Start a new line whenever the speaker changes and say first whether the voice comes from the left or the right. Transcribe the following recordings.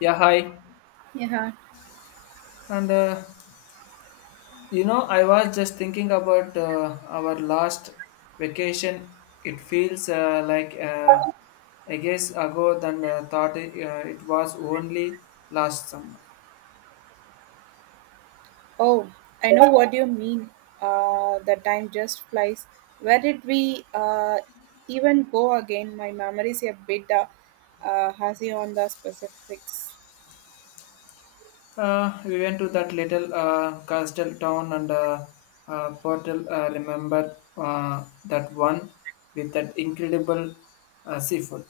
left: Yeah, hi.
right: Yeah.
left: And I was just thinking about our last vacation. It feels like I guess ago than thought it, it was only last summer.
right: Oh, I know what you mean. The time just flies. Where did we even go again? My memory is a bit hazy on the specifics.
left: We went to that little coastal town and portal. Remember that one with that incredible seafood.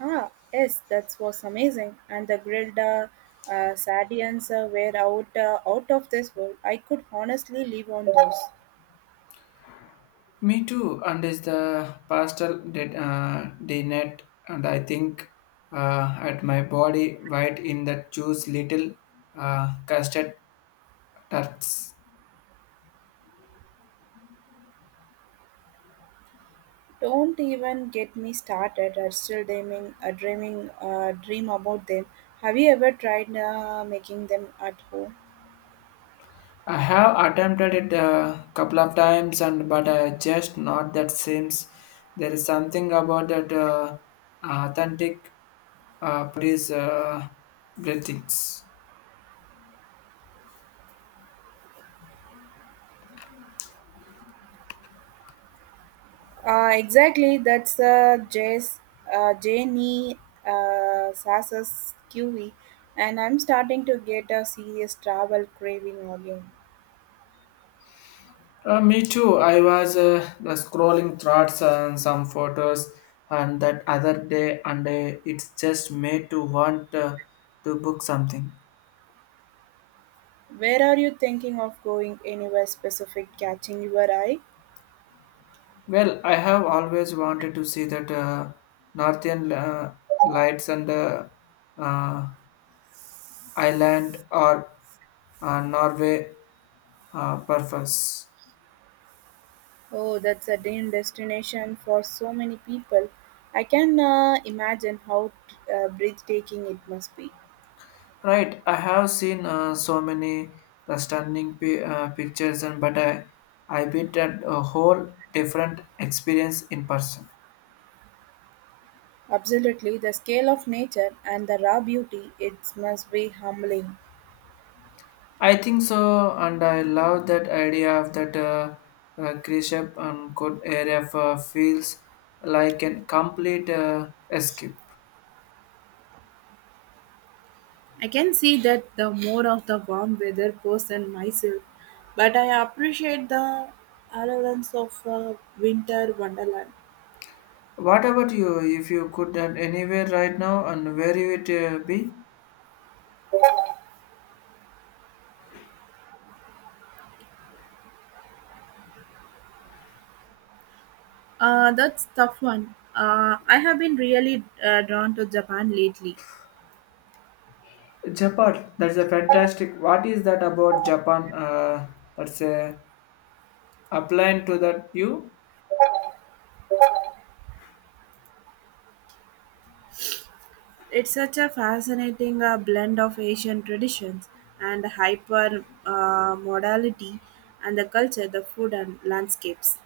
right: Ah, yes, that was amazing. And the grilled sardines were out of this world. I could honestly live on those.
left: Me too, and is the pastel did dinette, and I think at my body white in that juice little custard tarts.
right: Don't even get me started. I'm still dream about them. Have you ever tried making them at home?
left: I have attempted it a couple of times, and but I just not that seems there is something about that authentic produce breathings.
right: Exactly, that's Jess, Janie Sassa's QV, and I'm starting to get a serious travel craving again.
left: Me too. I was the scrolling thoughts and some photos and that other day, and it's just made to want to book something.
right: Where are you thinking of going? Anywhere specific catching your eye?
left: Well, I have always wanted to see that northern lights and uh, island or Norway purpose.
right: Oh, that's a dream destination for so many people. I can imagine how breathtaking it must be.
left: Right, I have seen so many the stunning pictures, and but I bit that a whole different experience in person.
right: Absolutely, the scale of nature and the raw beauty, it must be humbling.
left: I think so, and I love that idea of that Krishap and good area for feels like a complete escape.
right: I can see that the more of the warm weather person myself, but I appreciate the allowance of winter wonderland.
left: What about you? If you could at anywhere right now, and where you would be?
right: That's tough one. I have been really drawn to Japan lately.
left: Japan. That's a fantastic. What is that about Japan? That's a Applying to that view,
right: It's such a fascinating blend of Asian traditions and hyper modality and the culture, the food and landscapes.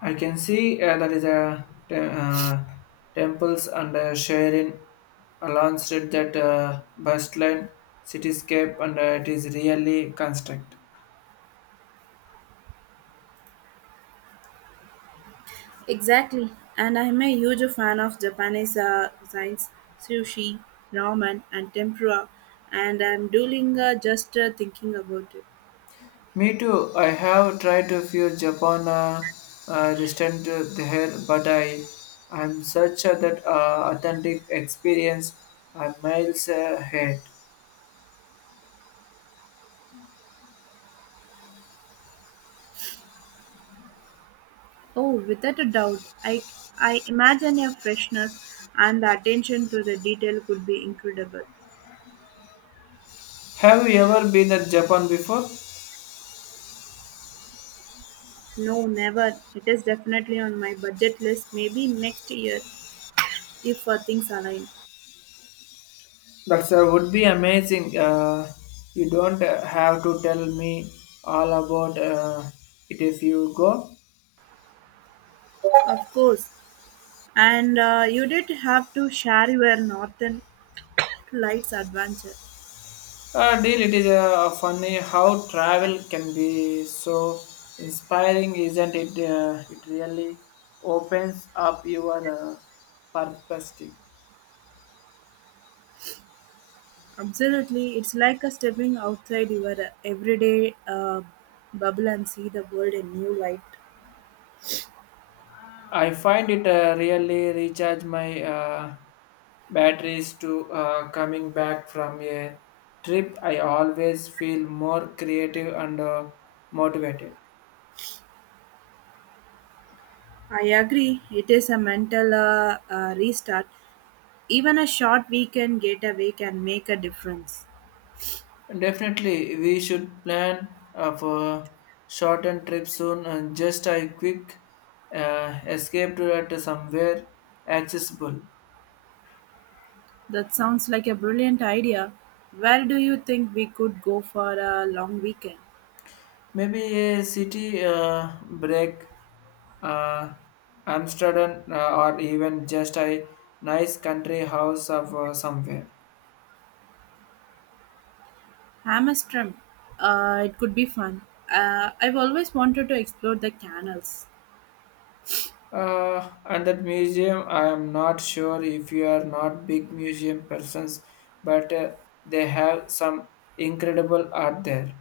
left: I can see that is a temples and sharing launched that bustling cityscape, and it is really construct.
right: Exactly, and I'm a huge fan of Japanese cuisines, sushi, ramen, and tempura, and I'm dueling just thinking about it.
left: Me too. I have tried to view Japan distant to there, but I am such a that authentic experience. I miles ahead.
right: Oh, without a doubt, I imagine a freshness and the attention to the detail could be incredible.
left: Have you ever been at Japan before?
right: No, never. It is definitely on my budget list. Maybe next year if things align.
left: That would be amazing. You don't have to tell me all about it if you go.
right: Of course, and you did have to share your Northern Lights adventure.
left: Deal, it is funny how travel can be so inspiring, isn't it? It really opens up your perspective.
right: Absolutely, it's like a stepping outside your everyday bubble and see the world in new light.
left: I find it really recharge my batteries to coming back from a trip. I always feel more creative and motivated.
right: I agree, it is a mental restart. Even a short weekend getaway can make a difference.
left: Definitely, we should plan for shortened trip soon and just a quick escape to at somewhere accessible.
right: That sounds like a brilliant idea. Where do you think we could go for a long weekend?
left: Maybe a city break, uh, Amsterdam, or even just a nice country house of somewhere.
right: Hammerstrom. It could be fun. I've always wanted to explore the canals.
left: And that museum, I am not sure if you are not big museum persons, but they have some incredible art there.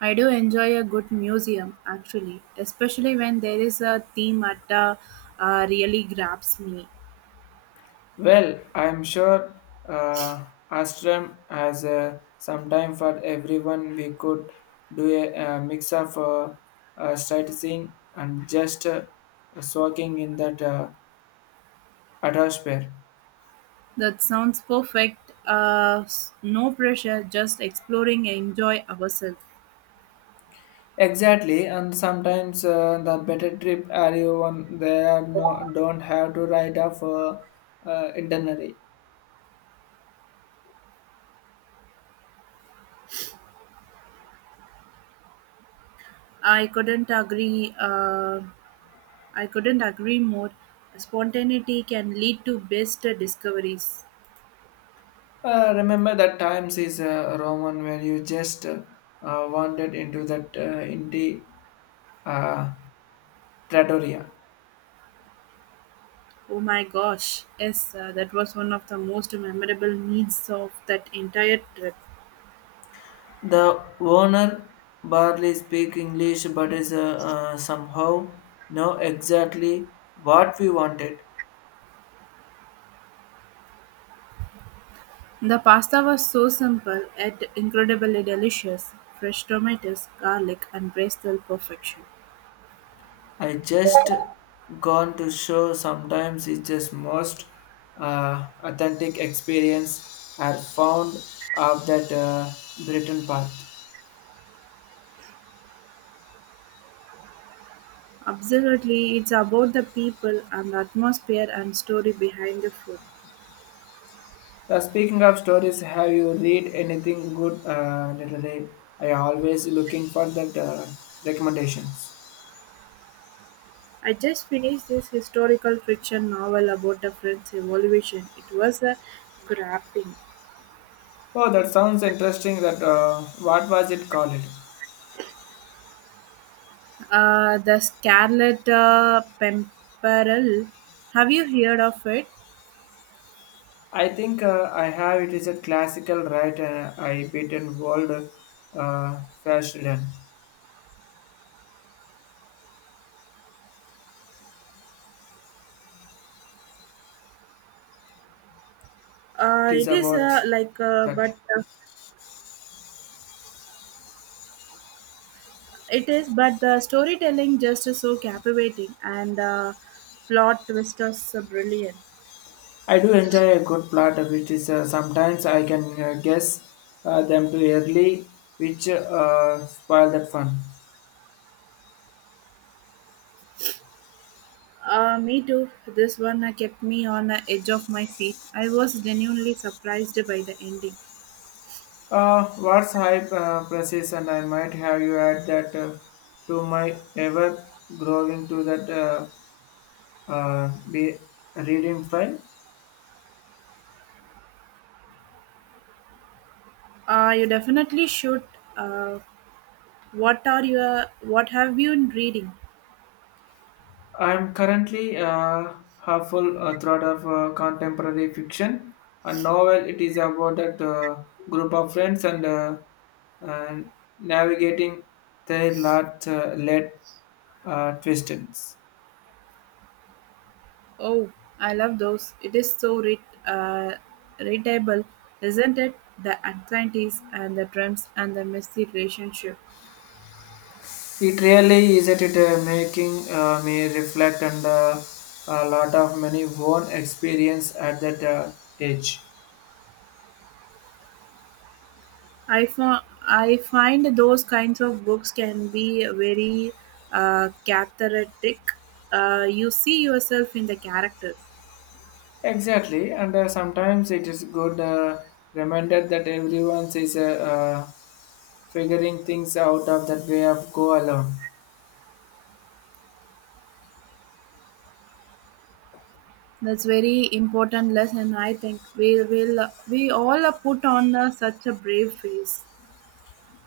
right: I do enjoy a good museum actually, especially when there is a theme that really grabs me.
left: Well, I'm sure uh, Astram has some time for everyone. We could do a, mix of sightseeing and just walking in that atmosphere.
right: That sounds perfect. No pressure, just exploring and enjoy ourselves.
left: Exactly, and sometimes the better trip are you on there are no don't have to write off itinerary.
right: I couldn't agree. I couldn't agree more. Spontaneity can lead to best discoveries.
left: Remember that times is Roman where you just wandered into that indie. Uh, Trattoria.
right: Oh my gosh! Yes, that was one of the most memorable meals of that entire trip.
left: The owner barely speak English, but is somehow know exactly what we wanted.
right: The pasta was so simple yet incredibly delicious fresh tomatoes, garlic, and basil perfection.
left: I just gone to show. Sometimes it's just most authentic experience are found of that Britain path.
right: Absolutely, it's about the people and the atmosphere and story behind the food.
left: Speaking of stories, have you read anything good lately? I always looking for that recommendations.
right: I just finished this historical fiction novel about the French Revolution. It was a grapping.
left: Oh, that sounds interesting. That what was it called?
right: The Scarlet Pimpernel. Have you heard of it?
left: I think I have. It is a classical right. I beaten world fashion.
right: Uh,
left: It is
right: it is uh,
left: about
right: like, uh,
left: that.
right: but uh, It is, but the storytelling just is so captivating and plot twist is so brilliant.
left: I do enjoy a good plot, which is sometimes I can guess them too early, which spoil that fun.
right: Me too. This one kept me on the edge of my seat. I was genuinely surprised by the ending.
left: What's hype process, and I might have you add that to my ever growing to that be reading file.
right: You definitely should. Uh, what are your? What have you been reading?
left: I'm currently half full throat of contemporary fiction. A novel, it is about a group of friends and navigating their lot led twists.
right: Oh, I love those. It is so uh, readable, isn't it? The anxieties and the dreams and the messy relationship.
left: It really is that it making me reflect and a lot of many own experience at that age.
right: I, fo- I find those kinds of books can be very cathartic. You see yourself in the characters.
left: Exactly, and sometimes it is good reminder that everyone is figuring things out of that way of go alone.
right: That's very important lesson. I think we all are put on such a brave face.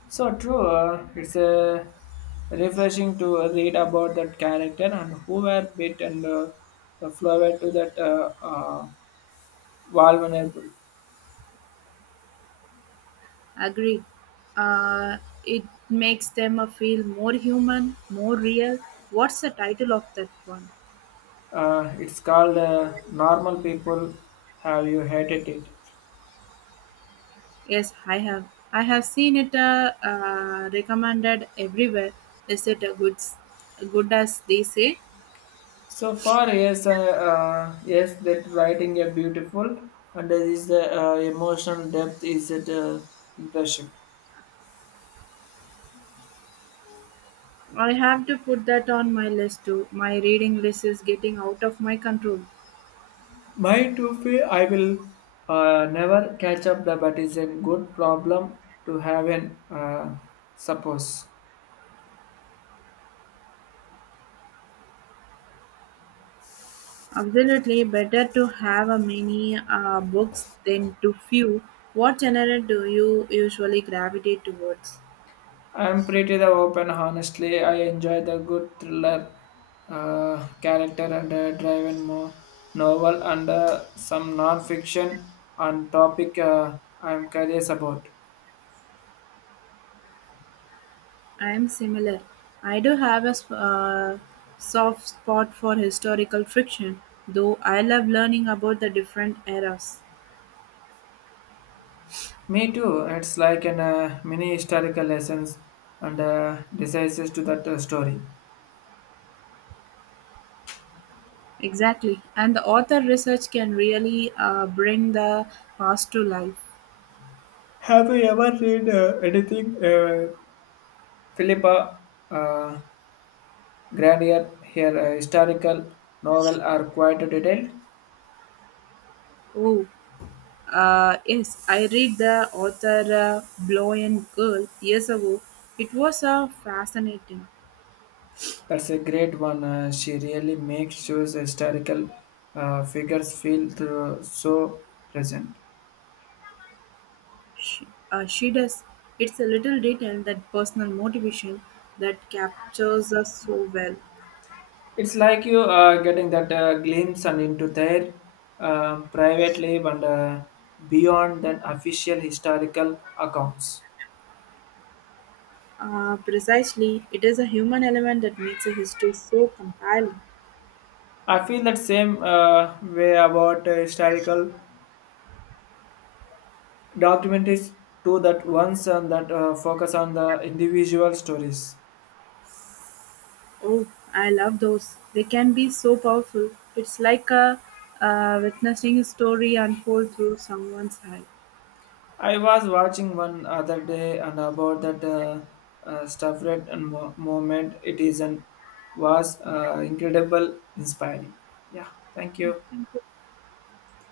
left: So true, it's refreshing to read about that character and who were bit and the flower to that vulnerable.
right: Agreed. Uh, it makes them feel more human, more real. What's the title of that one?
left: It's called Normal People Have You Hated It.
right: Yes, I have. I have seen it recommended everywhere. Is it a good as they say?
left: So far, yes, yes, that writing a beautiful and there is the emotional depth is it impression.
right: I have to put that on my list too. My reading list is getting out of my control.
left: My toffee, I will never catch up the but is a good problem to have an suppose.
right: Absolutely, better to have a many books than too few. What genre do you usually gravitate towards?
left: I'm pretty the open honestly. I enjoy the good thriller character and driven more novel and some non-fiction on topic I'm curious about.
right: I am similar. I do have a soft spot for historical fiction, though I love learning about the different eras.
left: Me too. It's like an mini historical lessons and decisions to that story.
right: Exactly. And the author research can really bring the past to life.
left: Have you ever read anything? Philippa uh, Gradier, her historical novel are quite detailed.
right: Oh, yes, I read the author Blowing Girl years ago. It was fascinating.
left: That's a great one. She really makes sure the historical figures feel through, so present.
right: She, she does. It's a little detail that personal motivation that captures us so well.
left: It's like you are getting that glimpse and into their privately and beyond than official historical accounts.
right: Precisely, it is a human element that makes a history so compelling.
left: I feel that same way about historical documentaries too that ones and that focus on the individual stories.
right: Oh, I love those. They can be so powerful. It's like witnessing a story unfold through someone's eye.
left: I was watching one other day and about that stuff rate and moment. It is and was incredible, inspiring. Yeah, thank you.
right: Thank you.